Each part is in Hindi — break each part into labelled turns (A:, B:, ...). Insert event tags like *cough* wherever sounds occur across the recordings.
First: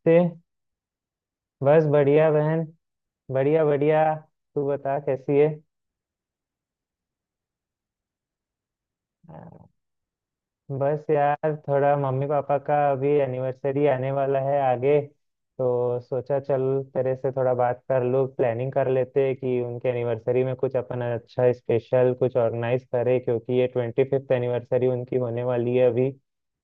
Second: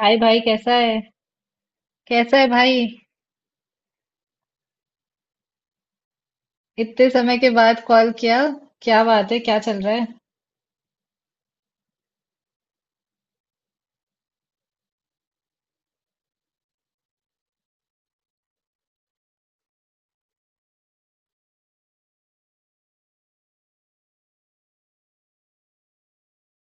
A: हाय भाई, कैसा है।
B: बस बढ़िया
A: कैसा है
B: बहन।
A: भाई।
B: बढ़िया बढ़िया। तू बता कैसी है।
A: इतने समय के बाद कॉल किया। क्या
B: आ,
A: बात है? क्या चल रहा है?
B: बस यार थोड़ा मम्मी पापा का अभी एनिवर्सरी आने वाला है आगे, तो सोचा चल तेरे से थोड़ा बात कर लूँ। प्लानिंग कर लेते हैं कि उनके एनिवर्सरी में कुछ अपन अच्छा स्पेशल कुछ ऑर्गेनाइज करें, क्योंकि ये 25th एनिवर्सरी उनकी होने वाली है अभी।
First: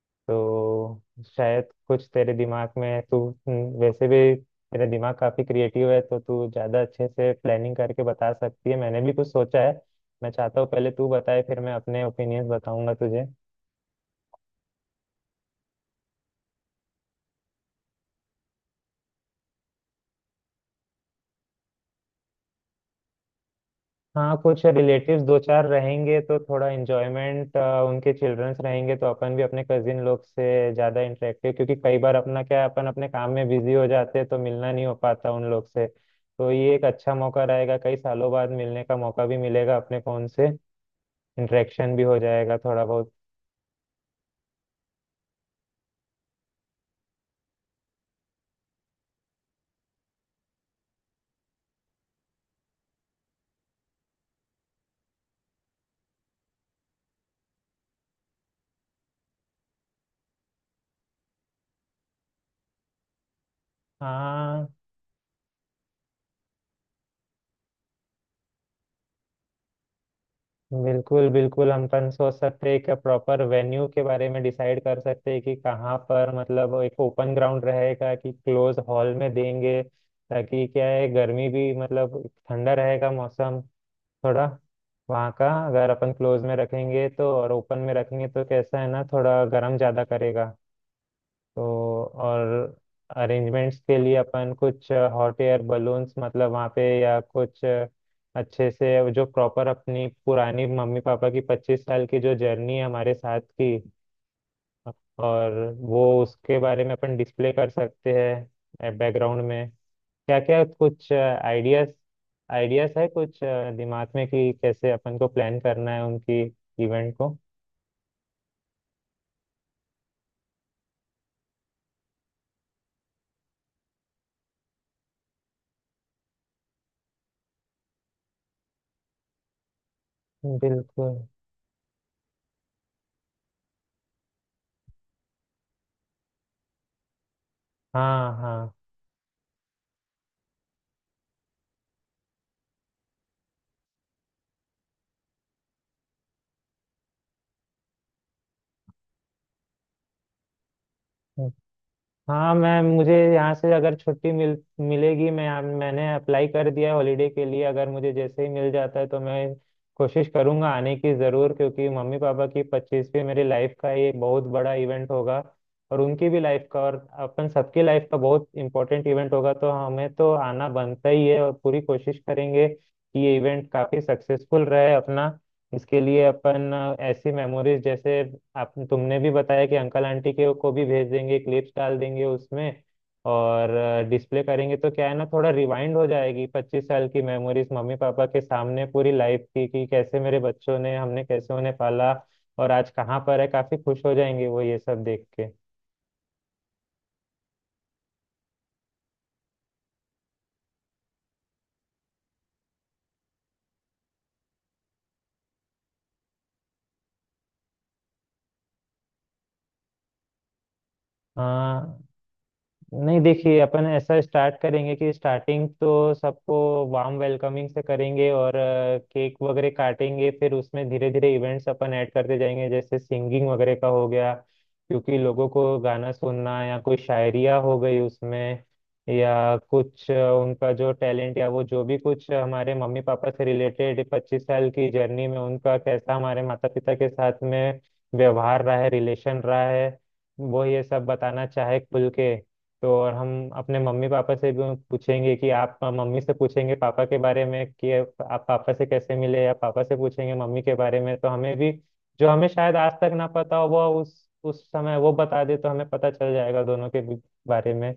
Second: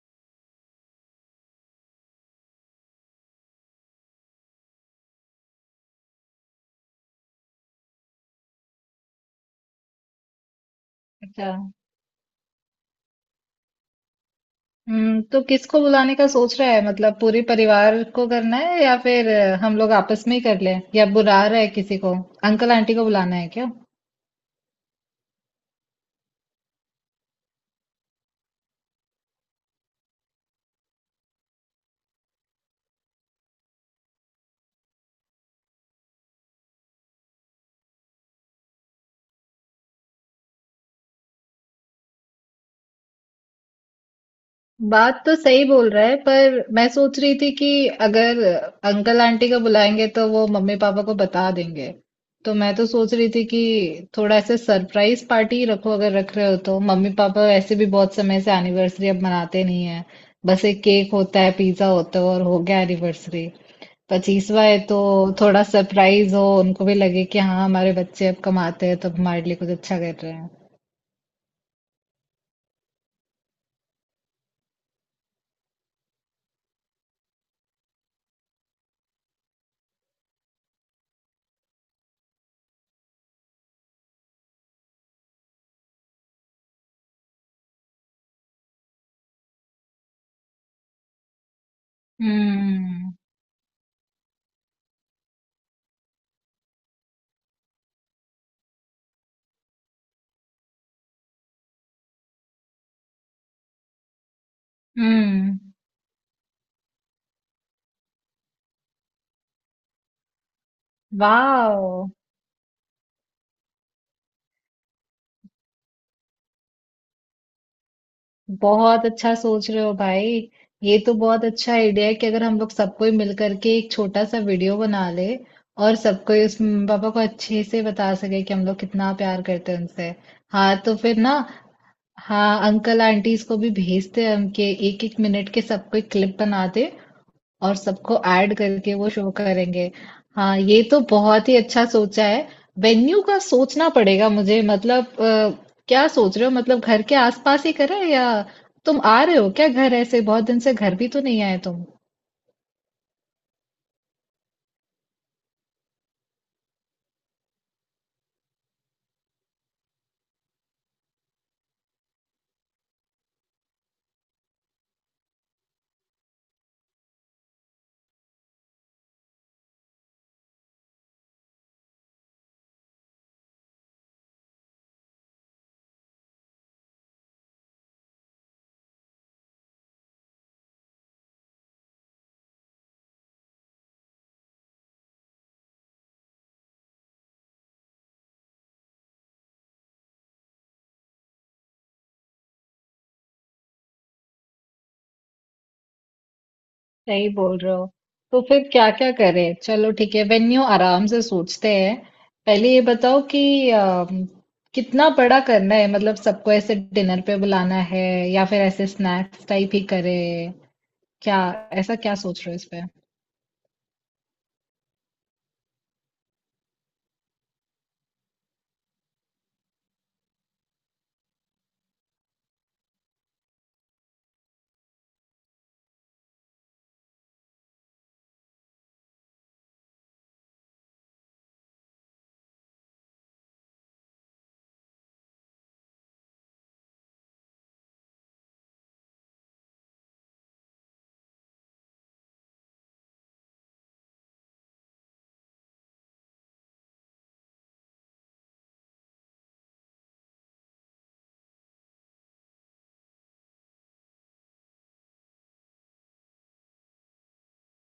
B: तो शायद कुछ तेरे दिमाग में है तू, वैसे भी तेरा दिमाग काफी क्रिएटिव है, तो तू ज्यादा अच्छे से प्लानिंग करके बता सकती है। मैंने भी कुछ सोचा है। मैं चाहता हूँ पहले तू बताए,
A: अच्छा।
B: फिर मैं अपने ओपिनियंस बताऊंगा तुझे।
A: हम्म, तो किसको बुलाने का सोच रहा है? मतलब पूरे परिवार को करना है या फिर हम लोग आपस में ही कर लें, या बुला रहा है किसी को? अंकल आंटी को बुलाना है क्या?
B: हाँ, कुछ रिलेटिव्स दो चार रहेंगे तो थोड़ा इंजॉयमेंट, उनके चिल्ड्रंस रहेंगे तो अपन भी अपने कजिन लोग से ज़्यादा इंटरेक्टिव, क्योंकि कई बार अपना क्या है अपन अपने काम में बिजी हो जाते हैं, तो मिलना नहीं हो पाता उन लोग से। तो ये एक अच्छा मौका रहेगा, कई सालों बाद मिलने का मौका भी मिलेगा अपने फ़ोन से। इंटरेक्शन भी हो जाएगा थोड़ा बहुत।
A: बात तो सही बोल रहा है, पर मैं सोच रही थी कि अगर अंकल आंटी को बुलाएंगे तो वो मम्मी पापा को बता देंगे। तो मैं तो सोच रही थी कि थोड़ा ऐसे सरप्राइज पार्टी रखो। अगर रख रहे हो तो मम्मी पापा वैसे भी बहुत समय से एनिवर्सरी अब मनाते नहीं है। बस एक केक होता है, पिज्जा होता है, और हो गया एनिवर्सरी। पच्चीसवा
B: हाँ,
A: है तो थोड़ा सरप्राइज हो, उनको भी लगे कि हाँ, हमारे बच्चे अब कमाते हैं तो अब हमारे लिए कुछ अच्छा कर रहे हैं।
B: बिल्कुल बिल्कुल हम अपन सोच सकते हैं कि प्रॉपर वेन्यू के बारे में डिसाइड कर सकते हैं कि कहाँ पर, मतलब एक ओपन ग्राउंड रहेगा कि क्लोज हॉल में देंगे, ताकि क्या है गर्मी भी मतलब ठंडा रहेगा मौसम थोड़ा वहाँ का। अगर अपन क्लोज में रखेंगे तो और ओपन में रखेंगे तो कैसा है ना, थोड़ा गर्म ज़्यादा करेगा। तो और
A: हम्म।
B: अरेंजमेंट्स के लिए अपन कुछ हॉट एयर बलून्स मतलब वहाँ पे या कुछ अच्छे से जो प्रॉपर अपनी पुरानी मम्मी पापा की 25 साल की जो जर्नी है हमारे साथ की, और
A: हम्म।
B: वो उसके बारे में अपन डिस्प्ले कर सकते हैं बैकग्राउंड में। क्या क्या कुछ आइडियाज
A: वाह,
B: आइडियाज है कुछ दिमाग में कि कैसे अपन को प्लान करना है उनकी इवेंट को।
A: बहुत अच्छा सोच रहे हो भाई। ये तो बहुत अच्छा आइडिया है कि अगर हम लोग सब कोई मिल करके एक छोटा सा वीडियो बना ले और सबको ही, उस मम्मी पापा को अच्छे से बता सके कि हम लोग कितना प्यार करते हैं उनसे। हाँ तो
B: बिल्कुल।
A: फिर ना। हाँ, अंकल आंटीज को भी भेजते हैं हम, के एक एक मिनट के सबको एक क्लिप बना दे और सबको
B: हाँ
A: ऐड
B: हाँ।
A: करके वो शो करेंगे। हाँ, ये तो बहुत ही अच्छा सोचा है। वेन्यू का सोचना पड़ेगा मुझे, मतलब क्या सोच रहे हो? मतलब घर के आसपास ही करें, या तुम आ रहे हो क्या घर? ऐसे बहुत दिन से घर भी तो नहीं आए तुम।
B: हाँ मैम, मुझे यहाँ से अगर छुट्टी मिलेगी, मैं मैंने अप्लाई कर दिया है हॉलीडे के लिए, अगर मुझे जैसे ही मिल जाता है तो मैं कोशिश करूँगा आने की ज़रूर, क्योंकि मम्मी पापा की 25वीं मेरी लाइफ का ये बहुत बड़ा इवेंट होगा, और उनकी भी लाइफ का और अपन सबकी लाइफ का बहुत इंपॉर्टेंट इवेंट होगा। तो हमें तो आना बनता ही है, और पूरी कोशिश करेंगे कि ये इवेंट काफ़ी सक्सेसफुल रहे अपना। इसके लिए अपन ऐसी मेमोरीज जैसे आप तुमने भी बताया कि अंकल आंटी के को भी भेज देंगे, क्लिप्स डाल देंगे उसमें, और डिस्प्ले करेंगे, तो क्या है ना थोड़ा रिवाइंड हो जाएगी 25 साल की मेमोरीज मम्मी पापा के सामने पूरी लाइफ की कि कैसे मेरे बच्चों ने हमने कैसे उन्हें पाला, और आज कहाँ पर है, काफी खुश हो जाएंगे वो ये सब देख के।
A: सही बोल रहे हो। तो फिर क्या क्या करें? चलो ठीक है, वेन्यू आराम से सोचते हैं। पहले ये बताओ कि कितना बड़ा करना है? मतलब सबको ऐसे डिनर पे बुलाना है या फिर ऐसे स्नैक्स टाइप ही करें क्या? ऐसा
B: हाँ,
A: क्या सोच रहे हो इस पे?
B: नहीं देखिए अपन ऐसा स्टार्ट करेंगे कि स्टार्टिंग तो सबको वार्म वेलकमिंग से करेंगे, और केक वगैरह काटेंगे, फिर उसमें धीरे धीरे इवेंट्स अपन ऐड करते जाएंगे जैसे सिंगिंग वगैरह का हो गया, क्योंकि लोगों को गाना सुनना, या कोई शायरिया हो गई उसमें, या कुछ उनका जो टैलेंट या वो जो भी कुछ हमारे मम्मी पापा से रिलेटेड 25 साल की जर्नी में, उनका कैसा हमारे माता पिता के साथ में व्यवहार रहा है रिलेशन रहा है, वो ये सब बताना चाहे खुल के। तो और हम अपने मम्मी पापा से भी पूछेंगे कि आप मम्मी से पूछेंगे पापा के बारे में कि आप पापा से कैसे मिले, या पापा से पूछेंगे मम्मी के बारे में, तो हमें भी जो हमें शायद आज तक ना पता हो वो उस समय वो बता दे, तो हमें पता चल जाएगा दोनों के बारे में।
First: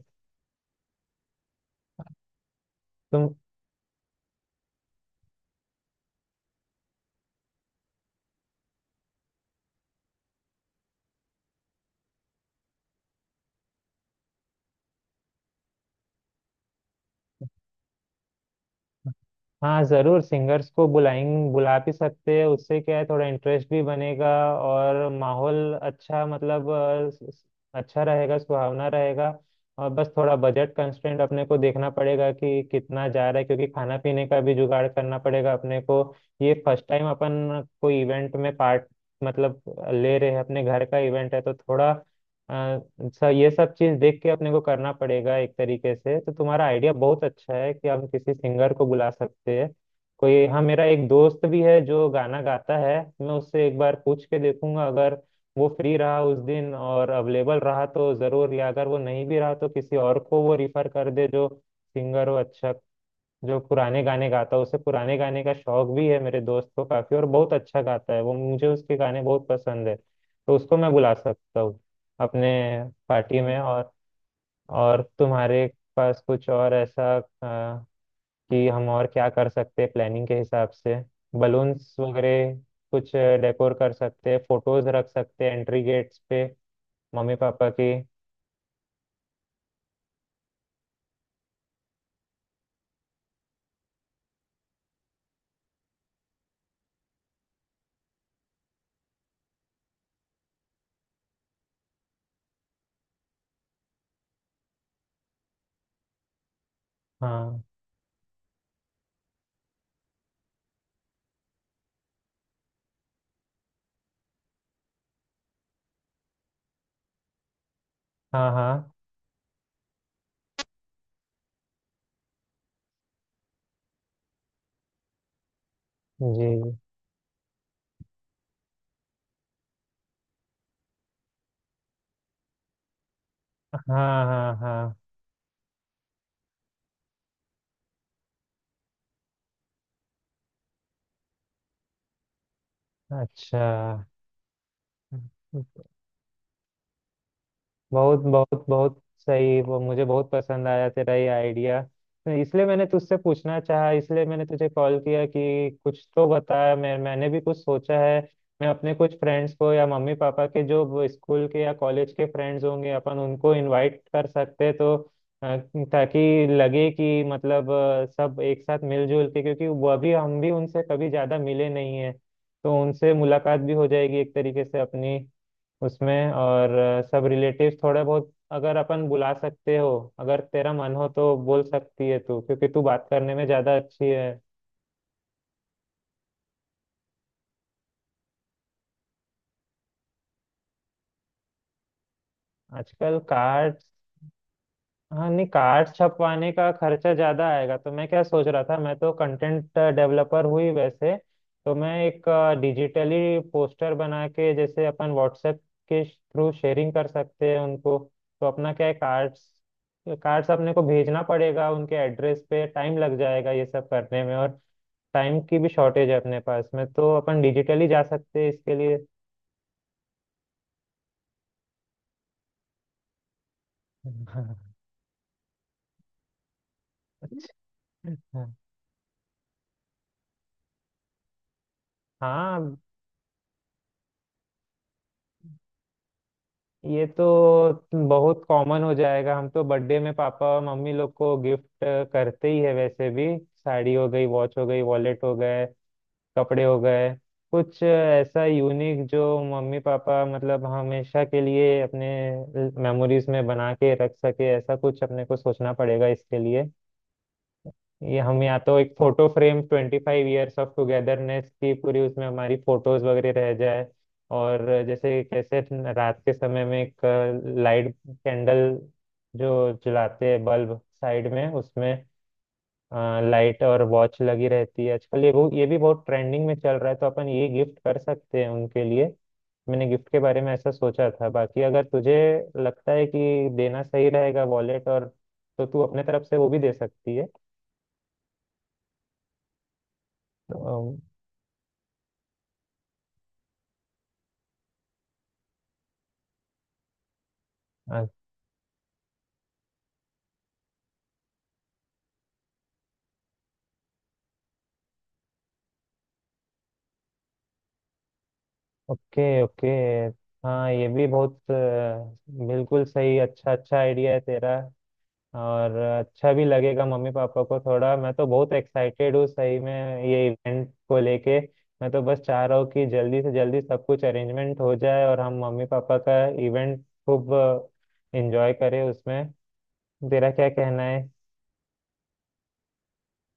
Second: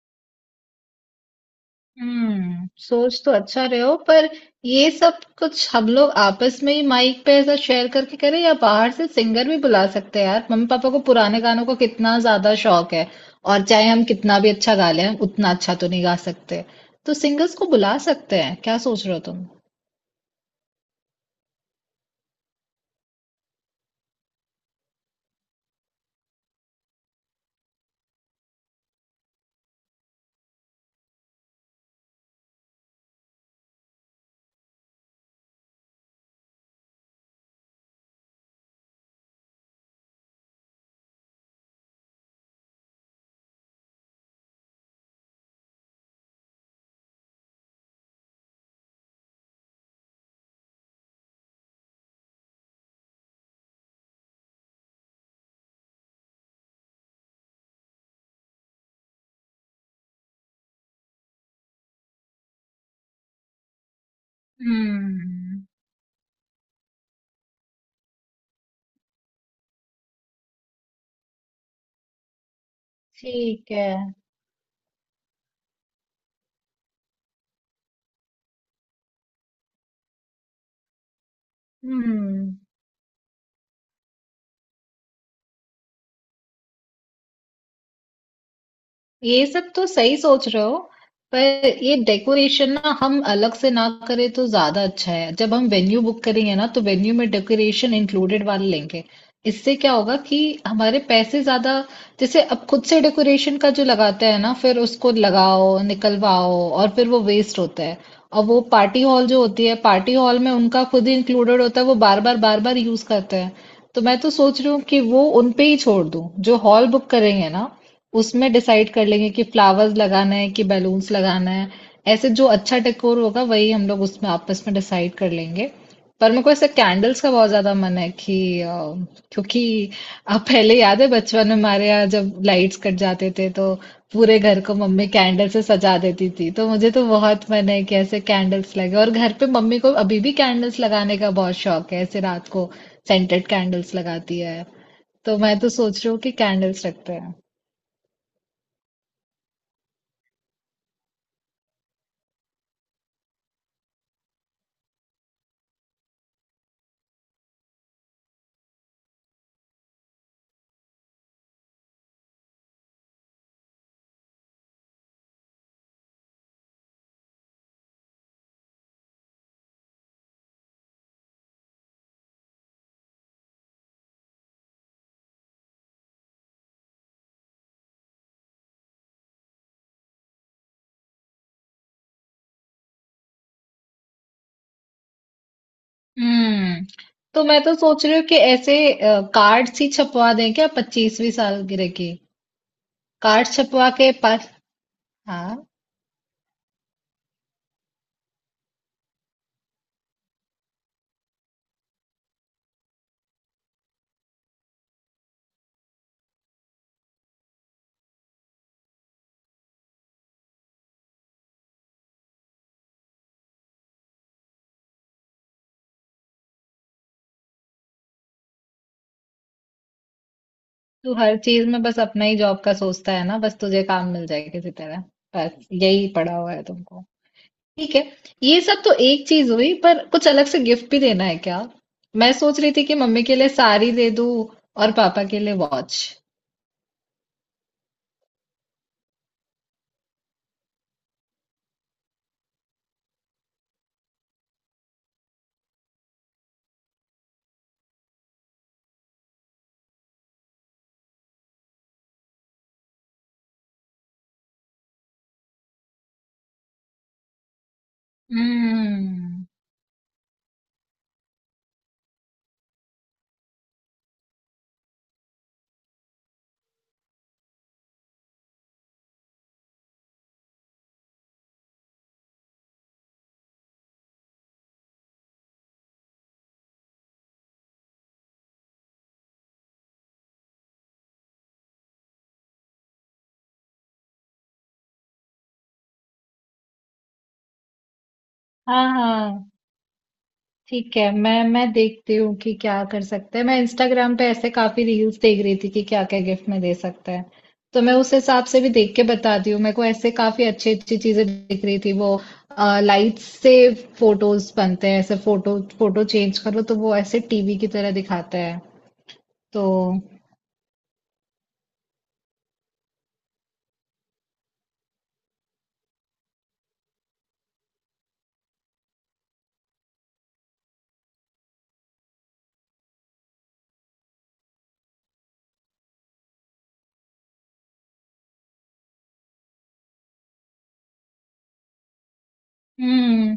A: हम्म, सोच तो
B: तुम।
A: अच्छा रहे हो पर ये सब कुछ हम लोग आपस में ही माइक पे ऐसा शेयर करके करें, या बाहर से सिंगर भी बुला सकते हैं? यार, मम्मी पापा को पुराने गानों का कितना ज्यादा शौक है। और चाहे हम कितना भी अच्छा गा लें, उतना अच्छा तो नहीं गा सकते। तो सिंगर्स को बुला सकते हैं? क्या सोच रहे हो तुम?
B: हाँ जरूर सिंगर्स को बुलाएं, बुला भी सकते हैं, उससे क्या है थोड़ा इंटरेस्ट भी बनेगा, और माहौल अच्छा मतलब अच्छा रहेगा सुहावना रहेगा। और बस थोड़ा बजट कंस्ट्रेंट अपने को देखना पड़ेगा कि कितना जा रहा है, क्योंकि खाना पीने का भी जुगाड़ करना पड़ेगा अपने को। ये फर्स्ट टाइम अपन कोई इवेंट में पार्ट मतलब ले रहे हैं, अपने घर का इवेंट है तो थोड़ा अच्छा ये सब चीज देख के अपने को करना पड़ेगा एक तरीके से। तो तुम्हारा आइडिया बहुत अच्छा है कि हम किसी सिंगर को बुला सकते हैं कोई। हाँ मेरा एक दोस्त भी है जो गाना गाता है, मैं उससे एक बार पूछ के देखूंगा, अगर वो फ्री रहा उस दिन और अवेलेबल रहा तो जरूर, या अगर वो नहीं भी रहा तो किसी और को वो रिफर कर दे जो सिंगर हो अच्छा, जो पुराने गाने गाता है, उसे पुराने गाने का
A: हम्म।
B: शौक भी है मेरे दोस्त को काफी, और बहुत अच्छा गाता है वो, मुझे उसके गाने बहुत पसंद है, तो उसको मैं बुला सकता हूँ अपने पार्टी में।
A: ठीक है।
B: और तुम्हारे पास कुछ और ऐसा अ, कि हम और क्या कर सकते हैं प्लानिंग के हिसाब से? बलून्स
A: हम्म।
B: वगैरह कुछ डेकोर कर सकते हैं, फोटोज रख सकते हैं एंट्री गेट्स पे मम्मी पापा की।
A: ये सब तो सही सोच रहे हो, पर ये डेकोरेशन ना हम अलग से ना करें तो ज्यादा अच्छा है। जब हम वेन्यू बुक करेंगे ना, तो वेन्यू में डेकोरेशन इंक्लूडेड वाले लेंगे। इससे क्या होगा कि हमारे पैसे ज्यादा, जैसे अब खुद से डेकोरेशन का जो लगाते हैं ना, फिर उसको लगाओ, निकलवाओ, और फिर वो वेस्ट
B: हाँ
A: होता है। और वो पार्टी हॉल जो होती है, पार्टी हॉल में उनका खुद ही इंक्लूडेड होता है, वो बार बार बार बार यूज करते हैं। तो मैं तो सोच रही हूँ कि वो उनपे ही छोड़ दूँ, जो हॉल बुक करेंगे ना
B: हाँ
A: उसमें डिसाइड
B: हाँ
A: कर लेंगे कि फ्लावर्स लगाना है कि बैलून्स लगाना है। ऐसे जो अच्छा डेकोर होगा वही हम लोग उसमें आपस में डिसाइड कर लेंगे। पर मेरे को
B: जी।
A: ऐसे कैंडल्स का बहुत ज्यादा मन है कि क्योंकि, आप पहले, याद है बचपन में हमारे यहाँ जब लाइट्स कट जाते थे तो
B: हाँ
A: पूरे
B: हाँ
A: घर को
B: हाँ।
A: मम्मी कैंडल से सजा देती थी। तो मुझे तो बहुत मन है कि ऐसे कैंडल्स लगे। और घर पे मम्मी को अभी भी कैंडल्स लगाने का बहुत शौक है, ऐसे रात को सेंटेड
B: अच्छा,
A: कैंडल्स लगाती है। तो मैं तो सोच रही हूँ कि कैंडल्स रखते हैं।
B: बहुत बहुत बहुत सही, वो मुझे बहुत पसंद आया तेरा ये आइडिया। तो इसलिए मैंने तुझसे पूछना चाहा, इसलिए मैंने तुझे कॉल किया कि कुछ तो बता, मैंने भी कुछ सोचा है। मैं अपने कुछ फ्रेंड्स को, या मम्मी पापा के जो स्कूल के या कॉलेज के फ्रेंड्स होंगे अपन उनको इनवाइट कर सकते हैं, तो अ, ताकि लगे कि मतलब सब एक साथ मिलजुल के, क्योंकि वह भी हम भी उनसे कभी ज़्यादा मिले नहीं है, तो उनसे मुलाकात भी हो जाएगी एक तरीके से अपनी उसमें, और सब रिलेटिव्स थोड़े बहुत अगर अपन बुला सकते हो, अगर तेरा मन हो तो बोल सकती है तू, क्योंकि तू बात करने में ज्यादा अच्छी है।
A: हम्म, तो मैं तो सोच रही हूँ कि ऐसे कार्ड्स ही छपवा दें क्या, पच्चीसवीं सालगिरह के?
B: आजकल
A: कार्ड
B: कार्ड्स,
A: छपवा के पास।
B: हाँ नहीं
A: हाँ।
B: कार्ड्स छपवाने का खर्चा ज्यादा आएगा, तो मैं क्या सोच रहा था, मैं तो कंटेंट डेवलपर हुई वैसे, तो मैं एक डिजिटली पोस्टर बना के जैसे अपन व्हाट्सएप के थ्रू शेयरिंग कर सकते हैं उनको। तो अपना क्या है, कार्ड्स कार्ड्स अपने को भेजना पड़ेगा उनके एड्रेस पे, टाइम लग जाएगा ये सब करने में, और टाइम की भी शॉर्टेज है अपने पास में, तो अपन डिजिटली जा सकते हैं इसके लिए।
A: तू हर चीज में बस अपना ही जॉब का सोचता है ना, बस तुझे काम मिल जाए
B: *laughs*
A: किसी तरह, बस यही पड़ा हुआ है तुमको। ठीक है,
B: अच्छा,
A: ये सब तो एक चीज हुई, पर कुछ अलग से गिफ्ट भी देना है क्या? मैं सोच रही
B: हाँ
A: थी कि मम्मी के लिए साड़ी दे दूँ और पापा के लिए वॉच।
B: ये तो बहुत कॉमन हो जाएगा, हम तो बर्थडे में पापा और मम्मी लोग को गिफ्ट करते ही है वैसे भी, साड़ी हो गई वॉच हो गई वॉलेट हो गए कपड़े हो गए। कुछ ऐसा यूनिक जो मम्मी पापा मतलब हमेशा के लिए अपने मेमोरीज में बना के रख सके, ऐसा कुछ अपने को सोचना पड़ेगा इसके लिए। ये हम या तो एक फोटो
A: हम्म।
B: फ्रेम 25 ईयर्स ऑफ टुगेदरनेस की, पूरी उसमें हमारी फोटोज वगैरह रह जाए। और जैसे कैसे रात के समय में एक लाइट कैंडल जो जलाते हैं बल्ब साइड में उसमें, लाइट और वॉच लगी रहती है आजकल, ये ये भी बहुत ट्रेंडिंग में चल रहा है, तो अपन ये गिफ्ट कर सकते हैं उनके लिए। मैंने गिफ्ट के बारे में ऐसा सोचा था, बाकी अगर तुझे लगता है कि देना सही रहेगा वॉलेट और, तो तू अपने तरफ से वो भी दे सकती है।
A: हाँ हाँ, ठीक
B: तो,
A: है, मैं देखती हूँ कि क्या कर सकते हैं। मैं इंस्टाग्राम पे ऐसे काफी रील्स देख रही थी कि क्या क्या गिफ्ट में दे सकते हैं। तो मैं उस हिसाब से भी देख के बताती हूँ। मेरे को ऐसे काफी अच्छी अच्छी चीजें दिख रही थी। वो लाइट्स से फोटोज बनते हैं, ऐसे फोटो फोटो चेंज करो तो वो ऐसे टीवी की तरह दिखाते हैं।
B: ओके
A: तो
B: ओके। हाँ ये भी बहुत बिल्कुल सही अच्छा अच्छा आइडिया है तेरा, और अच्छा भी लगेगा मम्मी पापा को थोड़ा। मैं तो बहुत एक्साइटेड हूँ सही में ये इवेंट को लेके। मैं तो बस चाह रहा हूँ कि जल्दी से जल्दी सब कुछ अरेंजमेंट हो जाए और हम मम्मी पापा का इवेंट खूब एंजॉय करें उसमें। तेरा क्या कहना है?
A: हम्म,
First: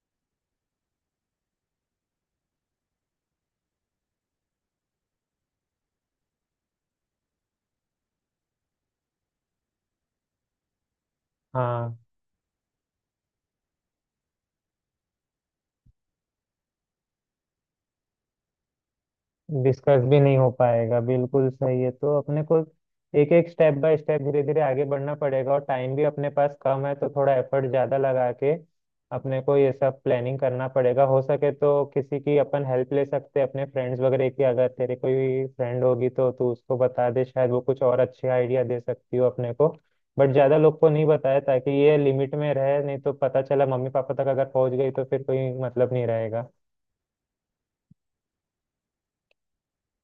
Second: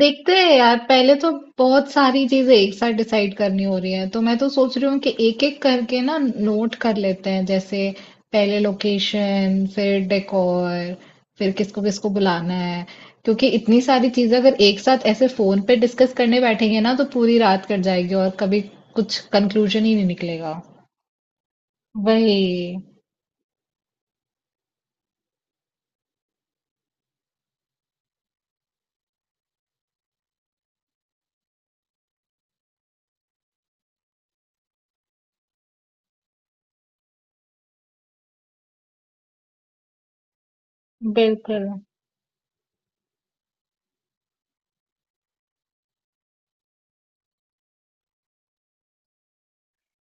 A: देखते हैं यार। पहले तो बहुत सारी चीजें एक साथ डिसाइड करनी हो रही है, तो मैं तो सोच रही हूँ कि एक एक करके ना नोट कर लेते हैं। जैसे पहले लोकेशन, फिर डेकोर, फिर किसको
B: हाँ,
A: किसको बुलाना है। क्योंकि इतनी सारी चीजें अगर एक साथ ऐसे फोन पे डिस्कस करने बैठेंगे ना तो पूरी रात कट जाएगी और कभी कुछ कंक्लूजन ही
B: डिस्कस
A: नहीं
B: भी नहीं हो
A: निकलेगा।
B: पाएगा, बिल्कुल सही है। तो
A: वही।
B: अपने को एक एक स्टेप बाय स्टेप धीरे धीरे आगे बढ़ना पड़ेगा, और टाइम भी अपने पास कम है, तो थोड़ा एफर्ट ज्यादा लगा के अपने को ये सब प्लानिंग करना पड़ेगा। हो सके तो किसी की अपन हेल्प ले सकते हैं अपने फ्रेंड्स वगैरह की, अगर तेरे कोई फ्रेंड होगी तो तू उसको बता दे, शायद वो कुछ और अच्छे आइडिया दे सकती हो अपने को। बट ज्यादा लोग को नहीं बताया
A: बिल्कुल।
B: ताकि ये लिमिट में रहे, नहीं तो पता चला मम्मी पापा तक अगर पहुंच गई तो फिर कोई मतलब नहीं रहेगा।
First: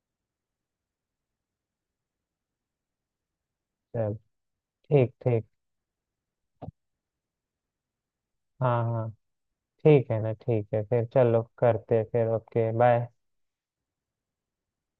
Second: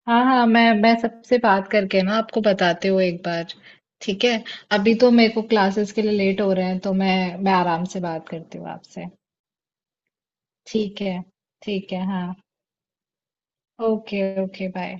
A: हाँ हाँ, मैं सबसे बात करके ना आपको बताते हुए एक बार।
B: चल,
A: ठीक है। अभी
B: ठीक
A: तो मेरे को
B: ठीक।
A: क्लासेस के लिए लेट हो रहे हैं, तो मैं आराम से बात करती हूँ
B: हाँ
A: आपसे।
B: हाँ। ठीक है ना, ठीक है
A: ठीक
B: फिर,
A: है।
B: चलो
A: ठीक
B: करते हैं
A: है
B: फिर,
A: हाँ।
B: Okay bye.
A: Okay, okay bye.